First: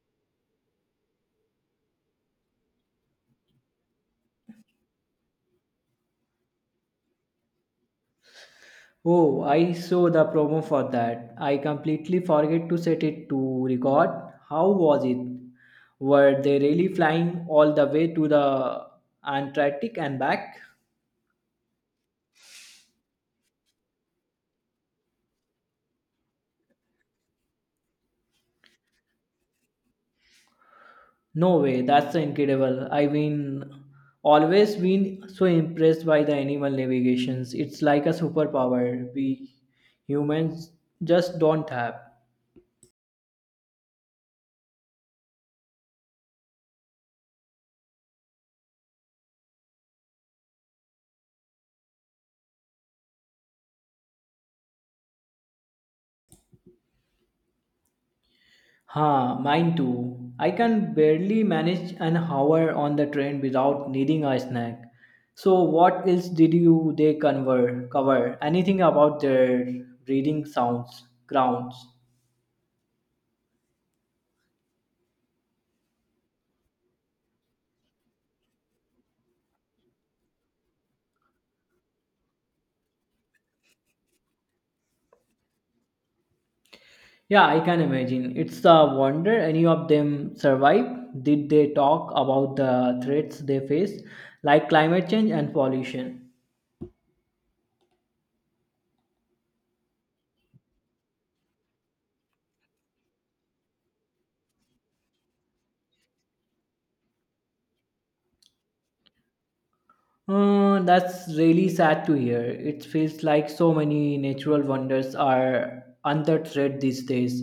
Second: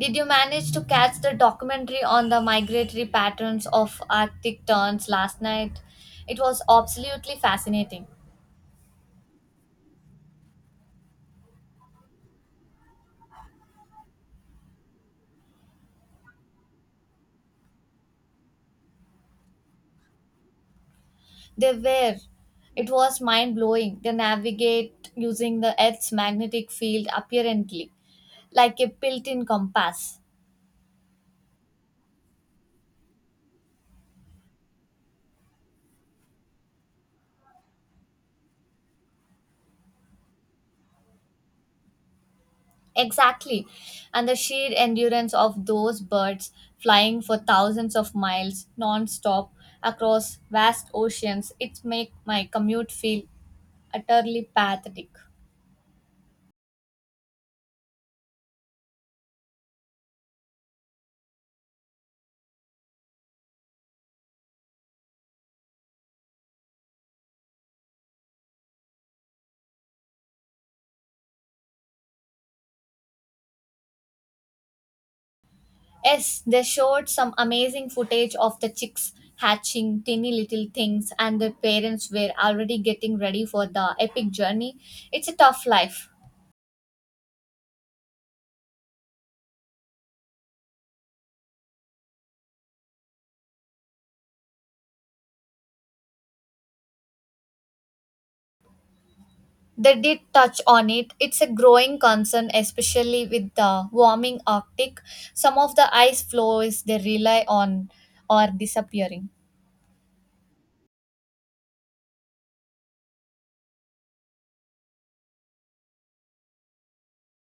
Did you manage to catch the documentary on the migratory patterns of Arctic terns last night? It was absolutely fascinating. Oh, I saw the promo for that. I completely forget to set it to record. How was it? Were they really flying all the way to the Antarctic and back? They were. It was mind blowing. They navigate using the Earth's magnetic field apparently, like a built in compass. No way, that's incredible. I've been always been so impressed by the animal navigations. It's like a superpower we humans just don't have. Exactly. And the sheer endurance of those birds flying for thousands of miles non stop across vast oceans, it makes my commute feel utterly pathetic. Huh, mine too. I can barely manage an hour on the train without needing a snack. So, what else did you they conver cover? Anything about their breeding grounds? Yes, they showed some amazing footage of the chicks hatching tiny little things, and their parents were already getting ready for the epic journey. It's a tough life. Yeah, I can imagine. It's a wonder any of them survived. Did they talk about the threats they face, like climate change and pollution? They did touch on it. It's a growing concern, especially with the warming Arctic. Some of the ice floes they rely on are disappearing. That's really sad to hear. It feels like so many natural wonders are under threat these days.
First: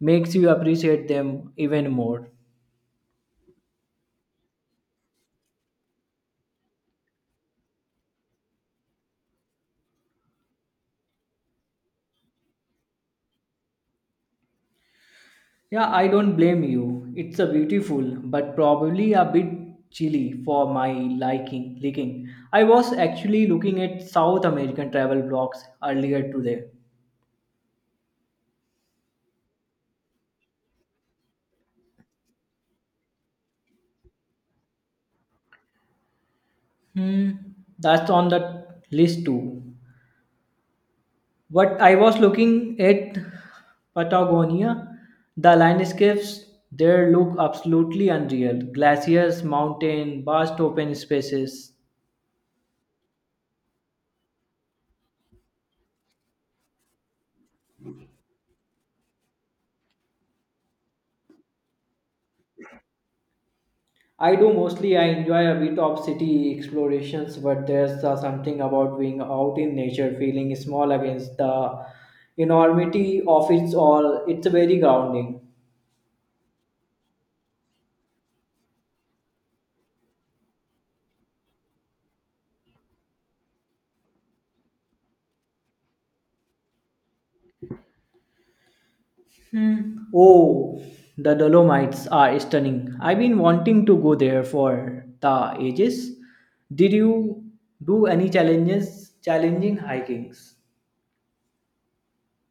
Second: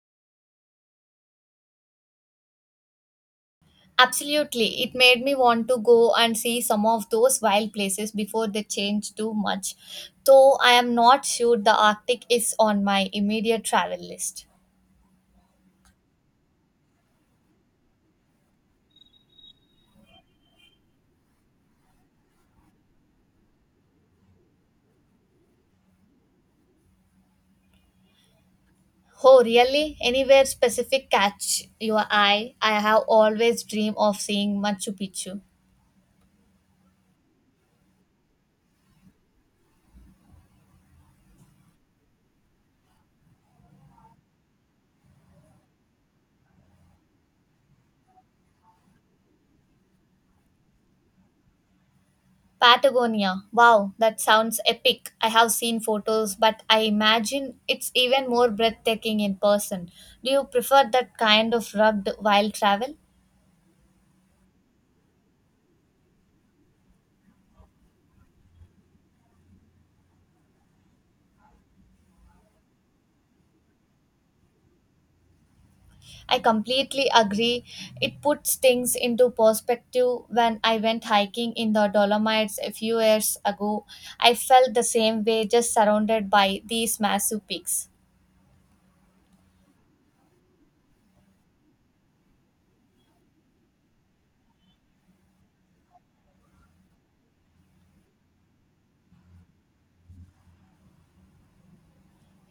Makes you appreciate them even more. Absolutely. It made me want to go and see some of those wild places before they change too much. Though I am not sure the Arctic is on my immediate travel list. Yeah, I don't blame you. It's a beautiful, but probably a bit chilly for my liking. Liking. I was actually looking at South American travel blogs earlier today. Oh, really? Anywhere specific catch your eye? I have always dreamed of seeing Machu Picchu. Hmm, that's on the list too. What I was looking at Patagonia, the landscapes there look absolutely unreal. Glaciers, mountain, vast open spaces. Patagonia. Wow, that sounds epic. I have seen photos, but I imagine it's even more breathtaking in person. Do you prefer that kind of rugged wild travel? I do mostly I enjoy a bit of city explorations, but there's something about being out in nature, feeling small against the enormity of its all. It's very grounding. I completely agree. It puts things into perspective. When I went hiking in the Dolomites a few years ago, I felt the same way, just surrounded by these massive peaks. Hmm. Oh, the Dolomites are stunning. I've been wanting to go there for the ages. Did you do any challenging hikings?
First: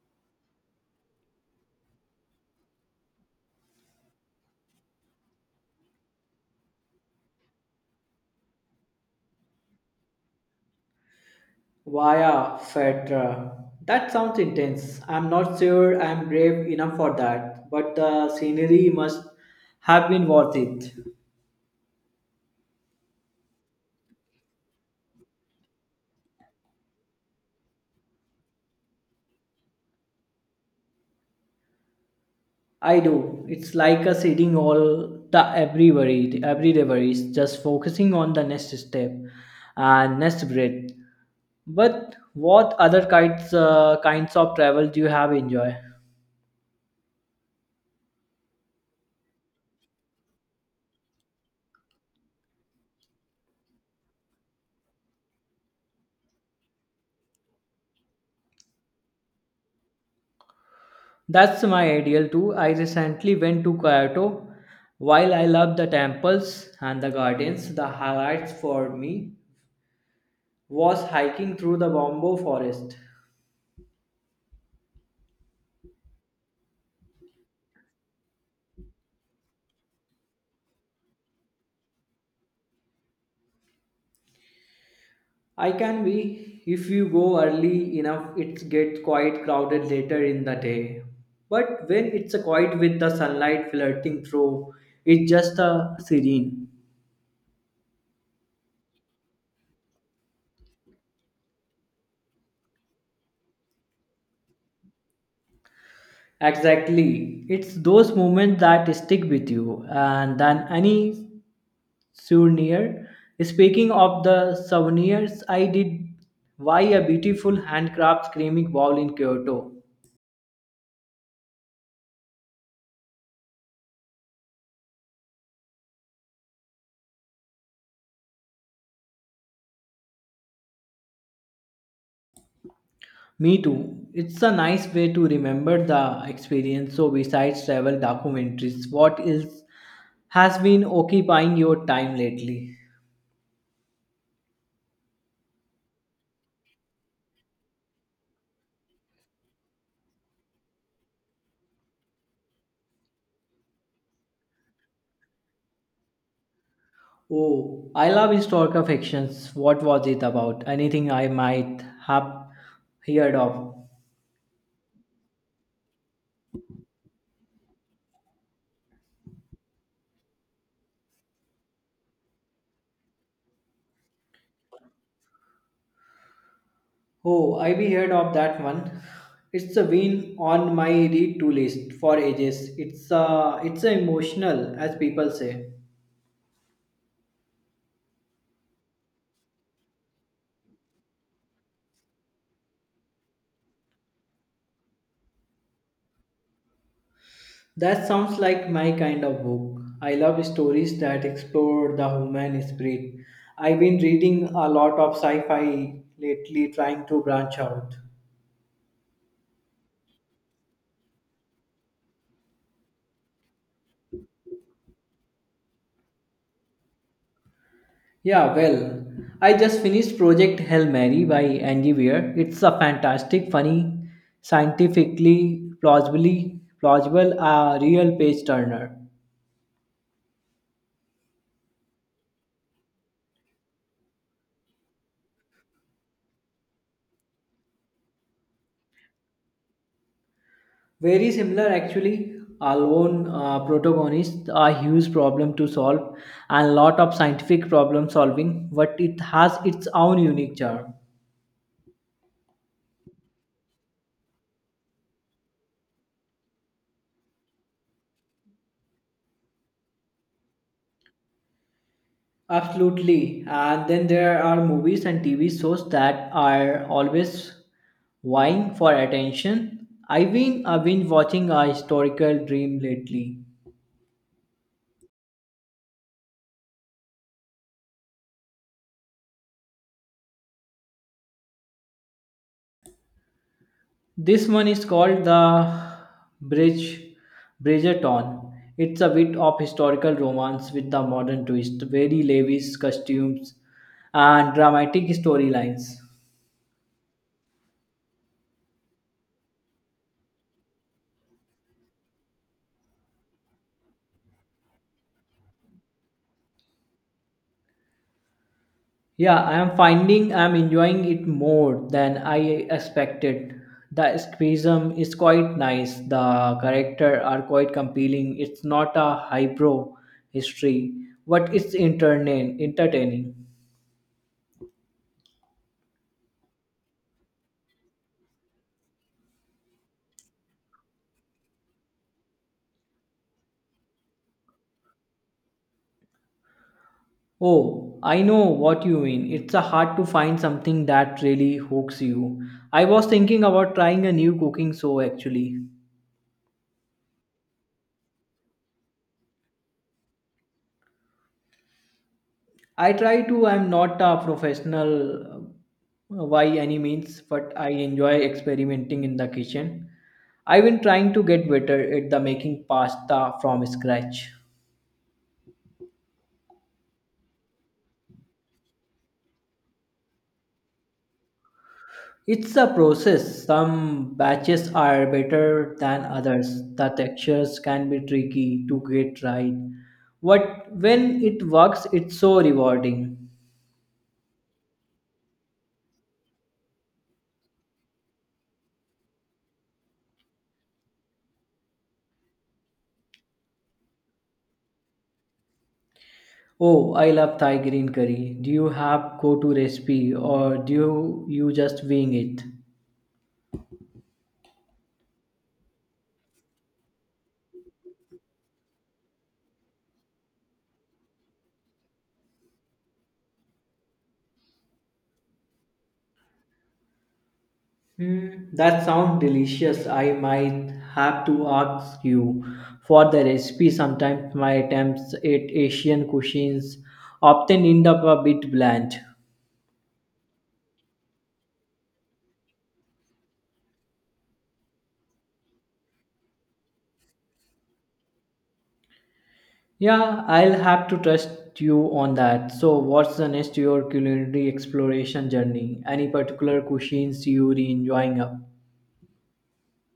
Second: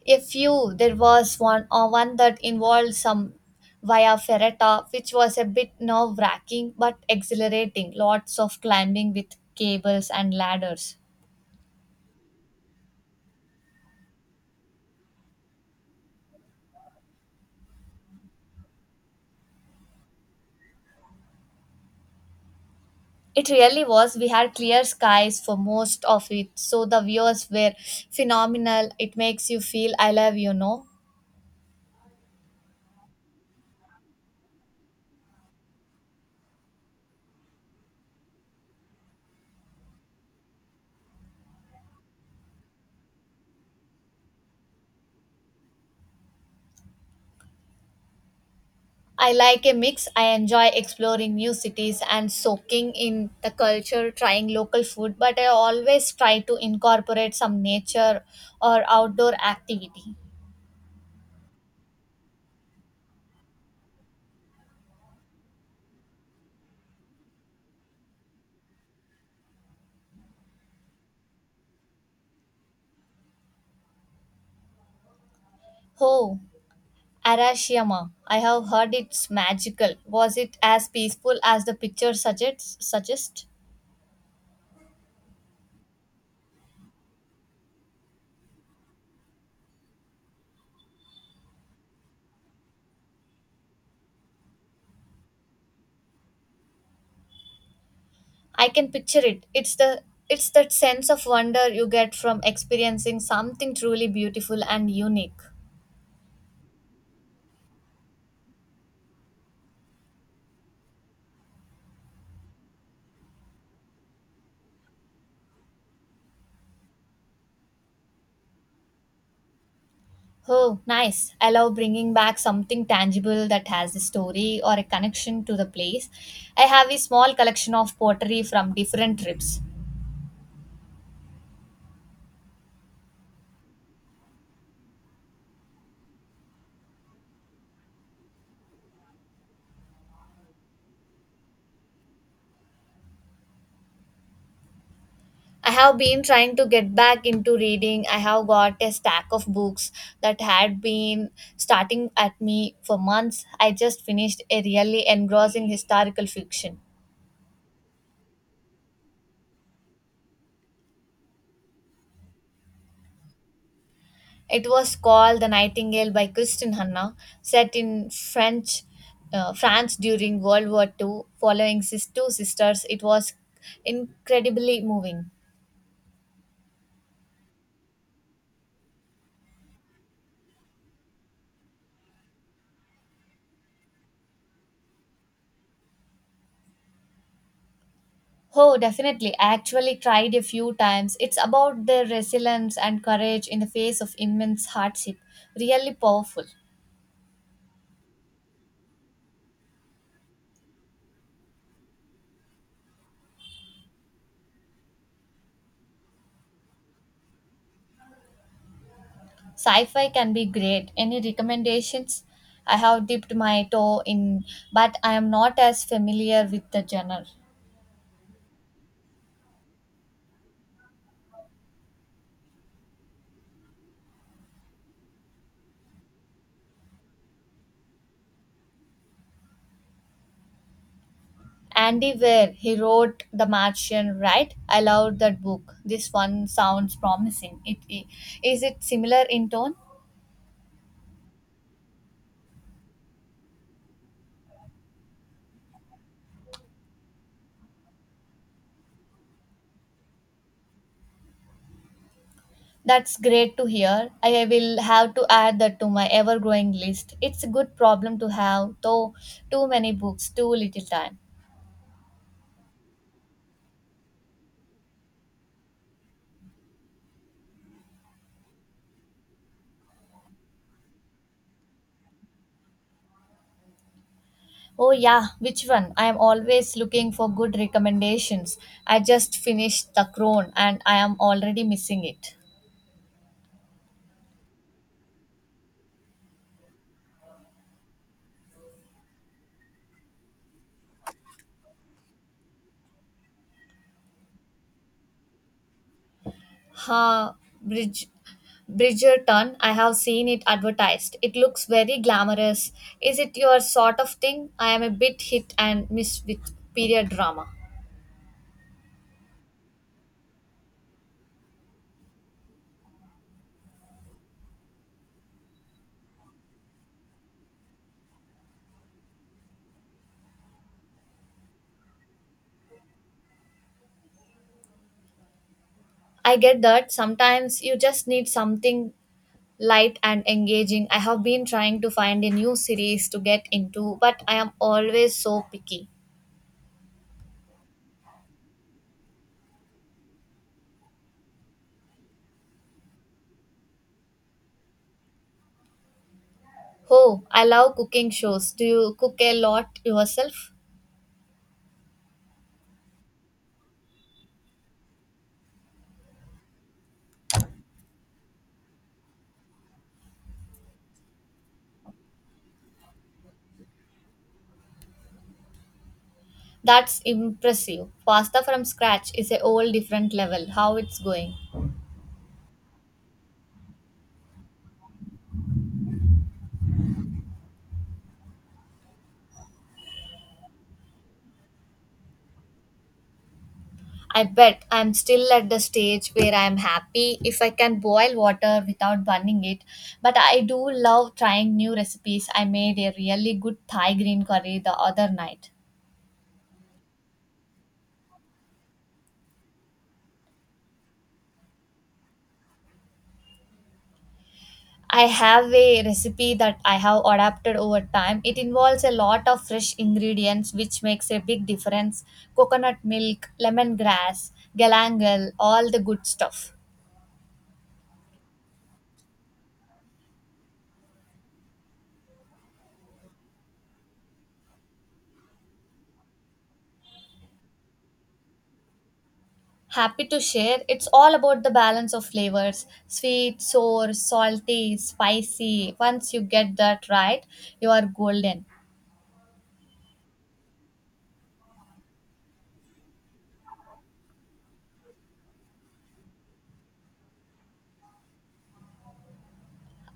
A few, there was one, one that involved some via ferrata, which was a bit nerve wracking but exhilarating. Lots of climbing with cables and ladders. Via Fetra. That sounds intense. I'm not sure I'm brave enough for that, but the scenery must have been worth it. It really was. We had clear skies for most of it, so the views were phenomenal. It makes you feel alive, you know. I do. It's like us sitting all the every worry, every day worries, just focusing on the next step and next breath. But what other kinds of travel do you have enjoy? I like a mix. I enjoy exploring new cities and soaking in the culture, trying local food, but I always try to incorporate some nature or outdoor activity. That's my ideal too. I recently went to Kyoto. While I love the temples and the gardens, the highlights for me was hiking through the bamboo forest. Oh, Arashiyama. I have heard it's magical. Was it as peaceful as the picture suggests? Suggest? I can be. If you go early enough, it gets quite crowded later in the day. But when it's a quiet with the sunlight flirting through, it's just a serene. I can picture it. It's the it's that sense of wonder you get from experiencing something truly beautiful and unique. Exactly. It's those moments that stick with you and than any souvenir. Speaking of the souvenirs, I did buy a beautiful handcraft ceramic bowl in Kyoto. Oh, nice. I love bringing back something tangible that has a story or a connection to the place. I have a small collection of pottery from different trips. Me too. It's a nice way to remember the experience. So, besides travel documentaries, what else has been occupying your time lately? I have been trying to get back into reading. I have got a stack of books that had been starting at me for months. I just finished a really engrossing historical fiction. Oh, I love historical fictions. What was it about? Anything I might have heard of? It was called The Nightingale by Kristin Hanna, set in French France during World War II, following two sisters. It was incredibly moving. Oh, I have heard of that one. It's a been on my read to list for ages. It's a emotional, as people say. Oh, definitely. I actually tried a few times. It's about their resilience and courage in the face of immense hardship. Really powerful. That sounds like my kind of book. I love stories that explore the human spirit. I've been reading a lot of sci fi lately, trying to branch out. Sci fi can be great. Any recommendations? I have dipped my toe in, but I am not as familiar with the genre. Yeah, well, I just finished Project Hail Mary by Angie Weir. It's a fantastic, funny, scientifically plausibly plausible, a real page turner. Andy Weir, he wrote The Martian, right? I love that book. This one sounds promising. It similar in tone? Very similar, actually. Our lone protagonists are huge problem to solve and lot of scientific problem solving, but it has its own unique charm. That's great to hear. I will have to add that to my ever growing list. It's a good problem to have, though too many books, too little time. Absolutely. And then there are movies and TV shows that are always vying for attention. I've been watching a historical dream lately. Oh, yeah, which one? I am always looking for good recommendations. I just finished The Crown and I am already missing it. This one is called the Bridge Bridgerton. It's a bit of historical romance with the modern twist, very lavish costumes and dramatic storylines. Ha, Bridge, Bridgerton. I have seen it advertised. It looks very glamorous. Is it your sort of thing? I am a bit hit and miss with period drama. Yeah, I am finding I am enjoying it more than I expected. The escapism is quite nice. The character are quite compelling. It's not a highbrow history, but it's entertaining. I get that. Sometimes you just need something light and engaging. I have been trying to find a new series to get into, but I am always so picky. Oh, I know what you mean. It's a hard to find something that really hooks you. I was thinking about trying a new cooking show actually. Oh, I love cooking shows. Do you cook a lot yourself? I try to, I'm not a professional by any means, but I enjoy experimenting in the kitchen. I've been trying to get better at the making pasta from scratch. That's impressive. Pasta from scratch is a whole different level. How it's going? It's a process. Some batches are better than others. The textures can be tricky to get right. But when it works, it's so rewarding. I bet I'm still at the stage where I'm happy if I can boil water without burning it. But I do love trying new recipes. I made a really good Thai green curry the other night. Oh, I love Thai green curry. Do you have go-to recipe or do you just wing it? I have a recipe that I have adapted over time. It involves a lot of fresh ingredients, which makes a big difference coconut milk, lemongrass, galangal, all the good stuff. Hmm, that sounds delicious. I might have to ask you for the recipe. Sometimes my attempts at Asian cuisines often end up a bit bland. Happy to share. It's all about the balance of flavors sweet, sour, salty, spicy. Once you get that right, you are golden. Yeah, I'll have to trust you on that. So, what's the next to your culinary exploration journey? Any particular cuisines you're enjoying up?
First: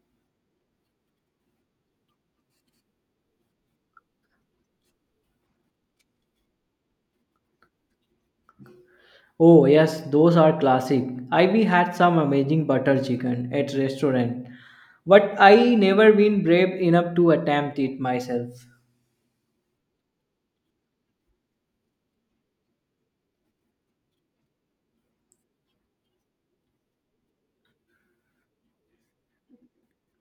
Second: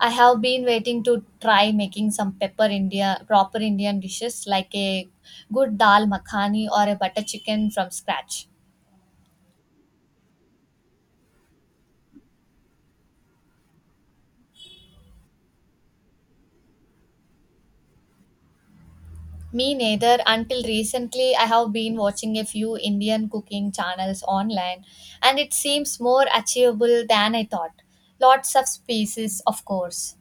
I have been waiting to try making some pepper India proper Indian dishes like a good dal makhani or a butter chicken from scratch. Oh, yes, those are classic. I we had some amazing butter chicken at restaurant, but I never been brave enough to attempt it myself. Me neither. Until recently, I have been watching a few Indian cooking channels online, and it seems more achievable than I thought. Lots of species, of course.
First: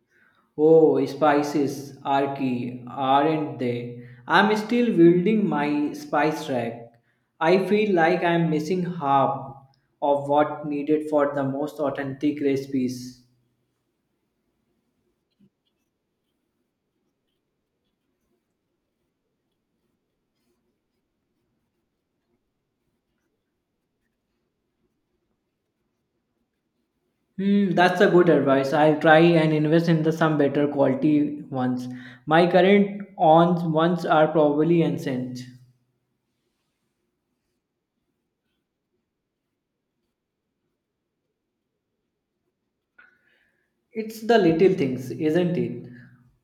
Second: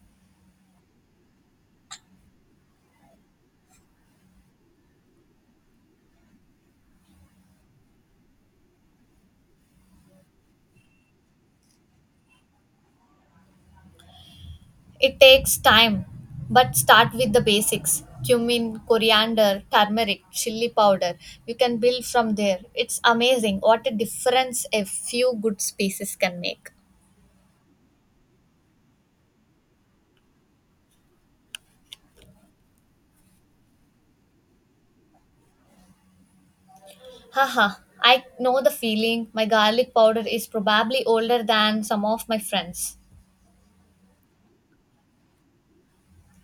Oh, spices are key, aren't they? I'm still building my spice rack. I feel like I'm missing half of what needed for the most authentic recipes. It takes time, but start with the basics cumin, coriander, turmeric, chili powder. You can build from there. It's amazing what a difference a few good spices can make. Hmm, that's a good advice. I'll try and invest in the some better quality ones. My current ons ones are probably ancient. Haha, I know the feeling. My garlic powder is probably older than some of my friends. It's the little things, isn't it?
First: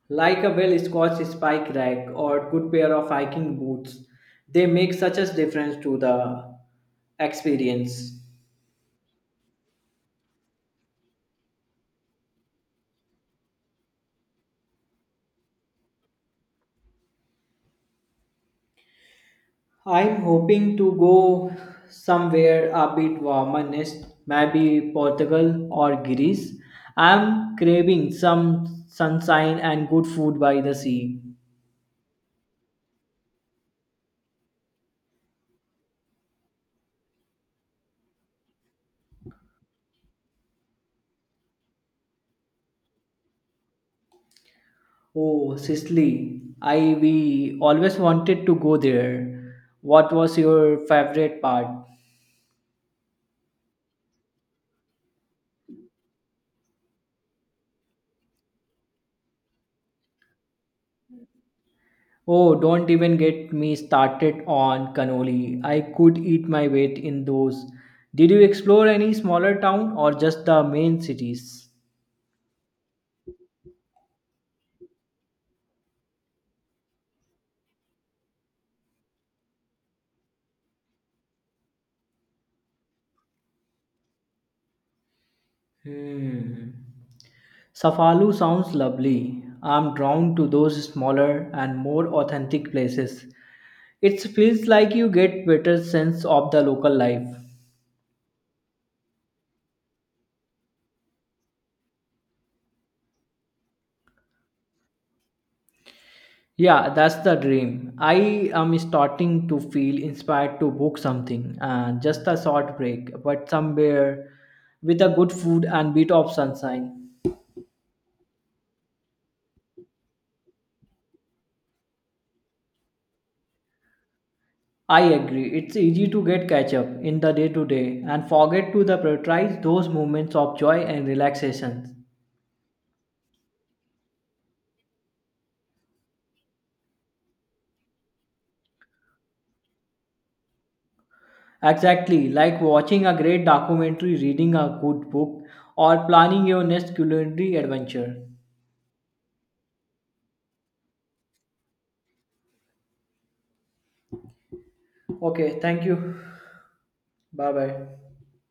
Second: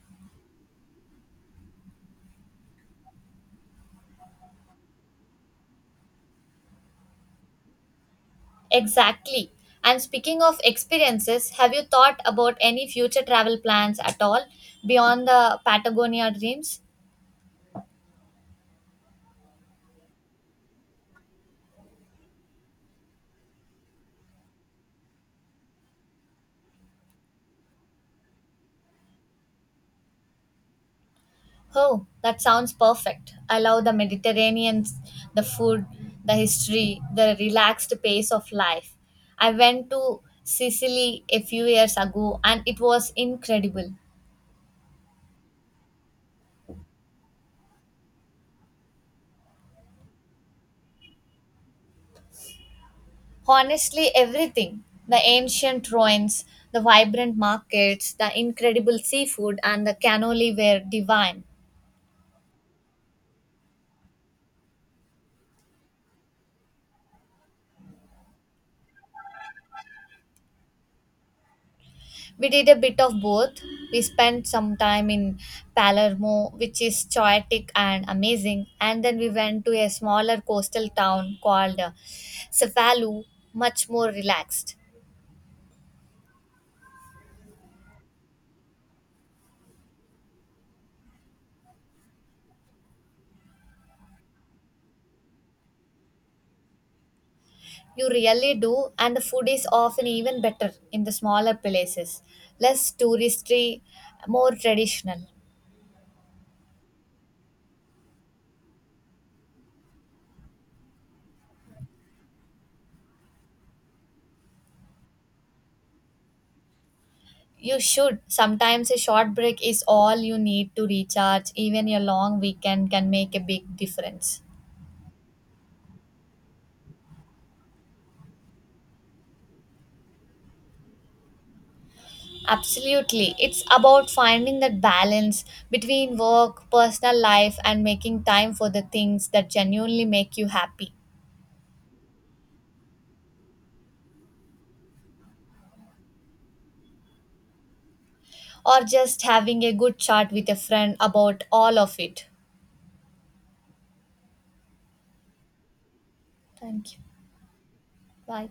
Like a well scotched spike rack or good pair of hiking boots. They make such a difference to the experience. Exactly. And speaking of experiences, have you thought about any future travel plans at all beyond the Patagonia dreams? I'm hoping to go somewhere a bit warmer next, maybe Portugal or Greece. I'm craving some sunshine and good food by the sea. Oh, that sounds perfect. I love the Mediterranean, the food, the history, the relaxed pace of life. I went to Sicily a few years ago and it was incredible. Oh, Sicily. I we always wanted to go there. What was your favorite part? Honestly, everything the ancient ruins, the vibrant markets, the incredible seafood, and the cannoli were divine. Oh, don't even get me started on cannoli. I could eat my weight in those. Did you explore any smaller town or just the main cities? We did a bit of both. We spent some time in Palermo, which is chaotic and amazing, and then we went to a smaller coastal town called Cefalu, much more relaxed. Hmm. Safalu sounds lovely. I'm drawn to those smaller and more authentic places. It feels like you get better sense of the local life. You really do, and the food is often even better in the smaller places, less touristy, more traditional. Yeah, that's the dream. I am starting to feel inspired to book something and just a short break, but somewhere with a good food and bit of sunshine. You should. Sometimes a short break is all you need to recharge. Even a long weekend can make a big difference. I agree. It's easy to get catch up in the day to day and forget to the prioritize those moments of joy and relaxation. Absolutely. It's about finding that balance between work, personal life, and making time for the things that genuinely make you happy. Exactly, like watching a great documentary, reading a good book, or planning your next culinary adventure. Or just having a good chat with a friend about all of it. Okay, thank you. Thank you. Bye bye. Bye.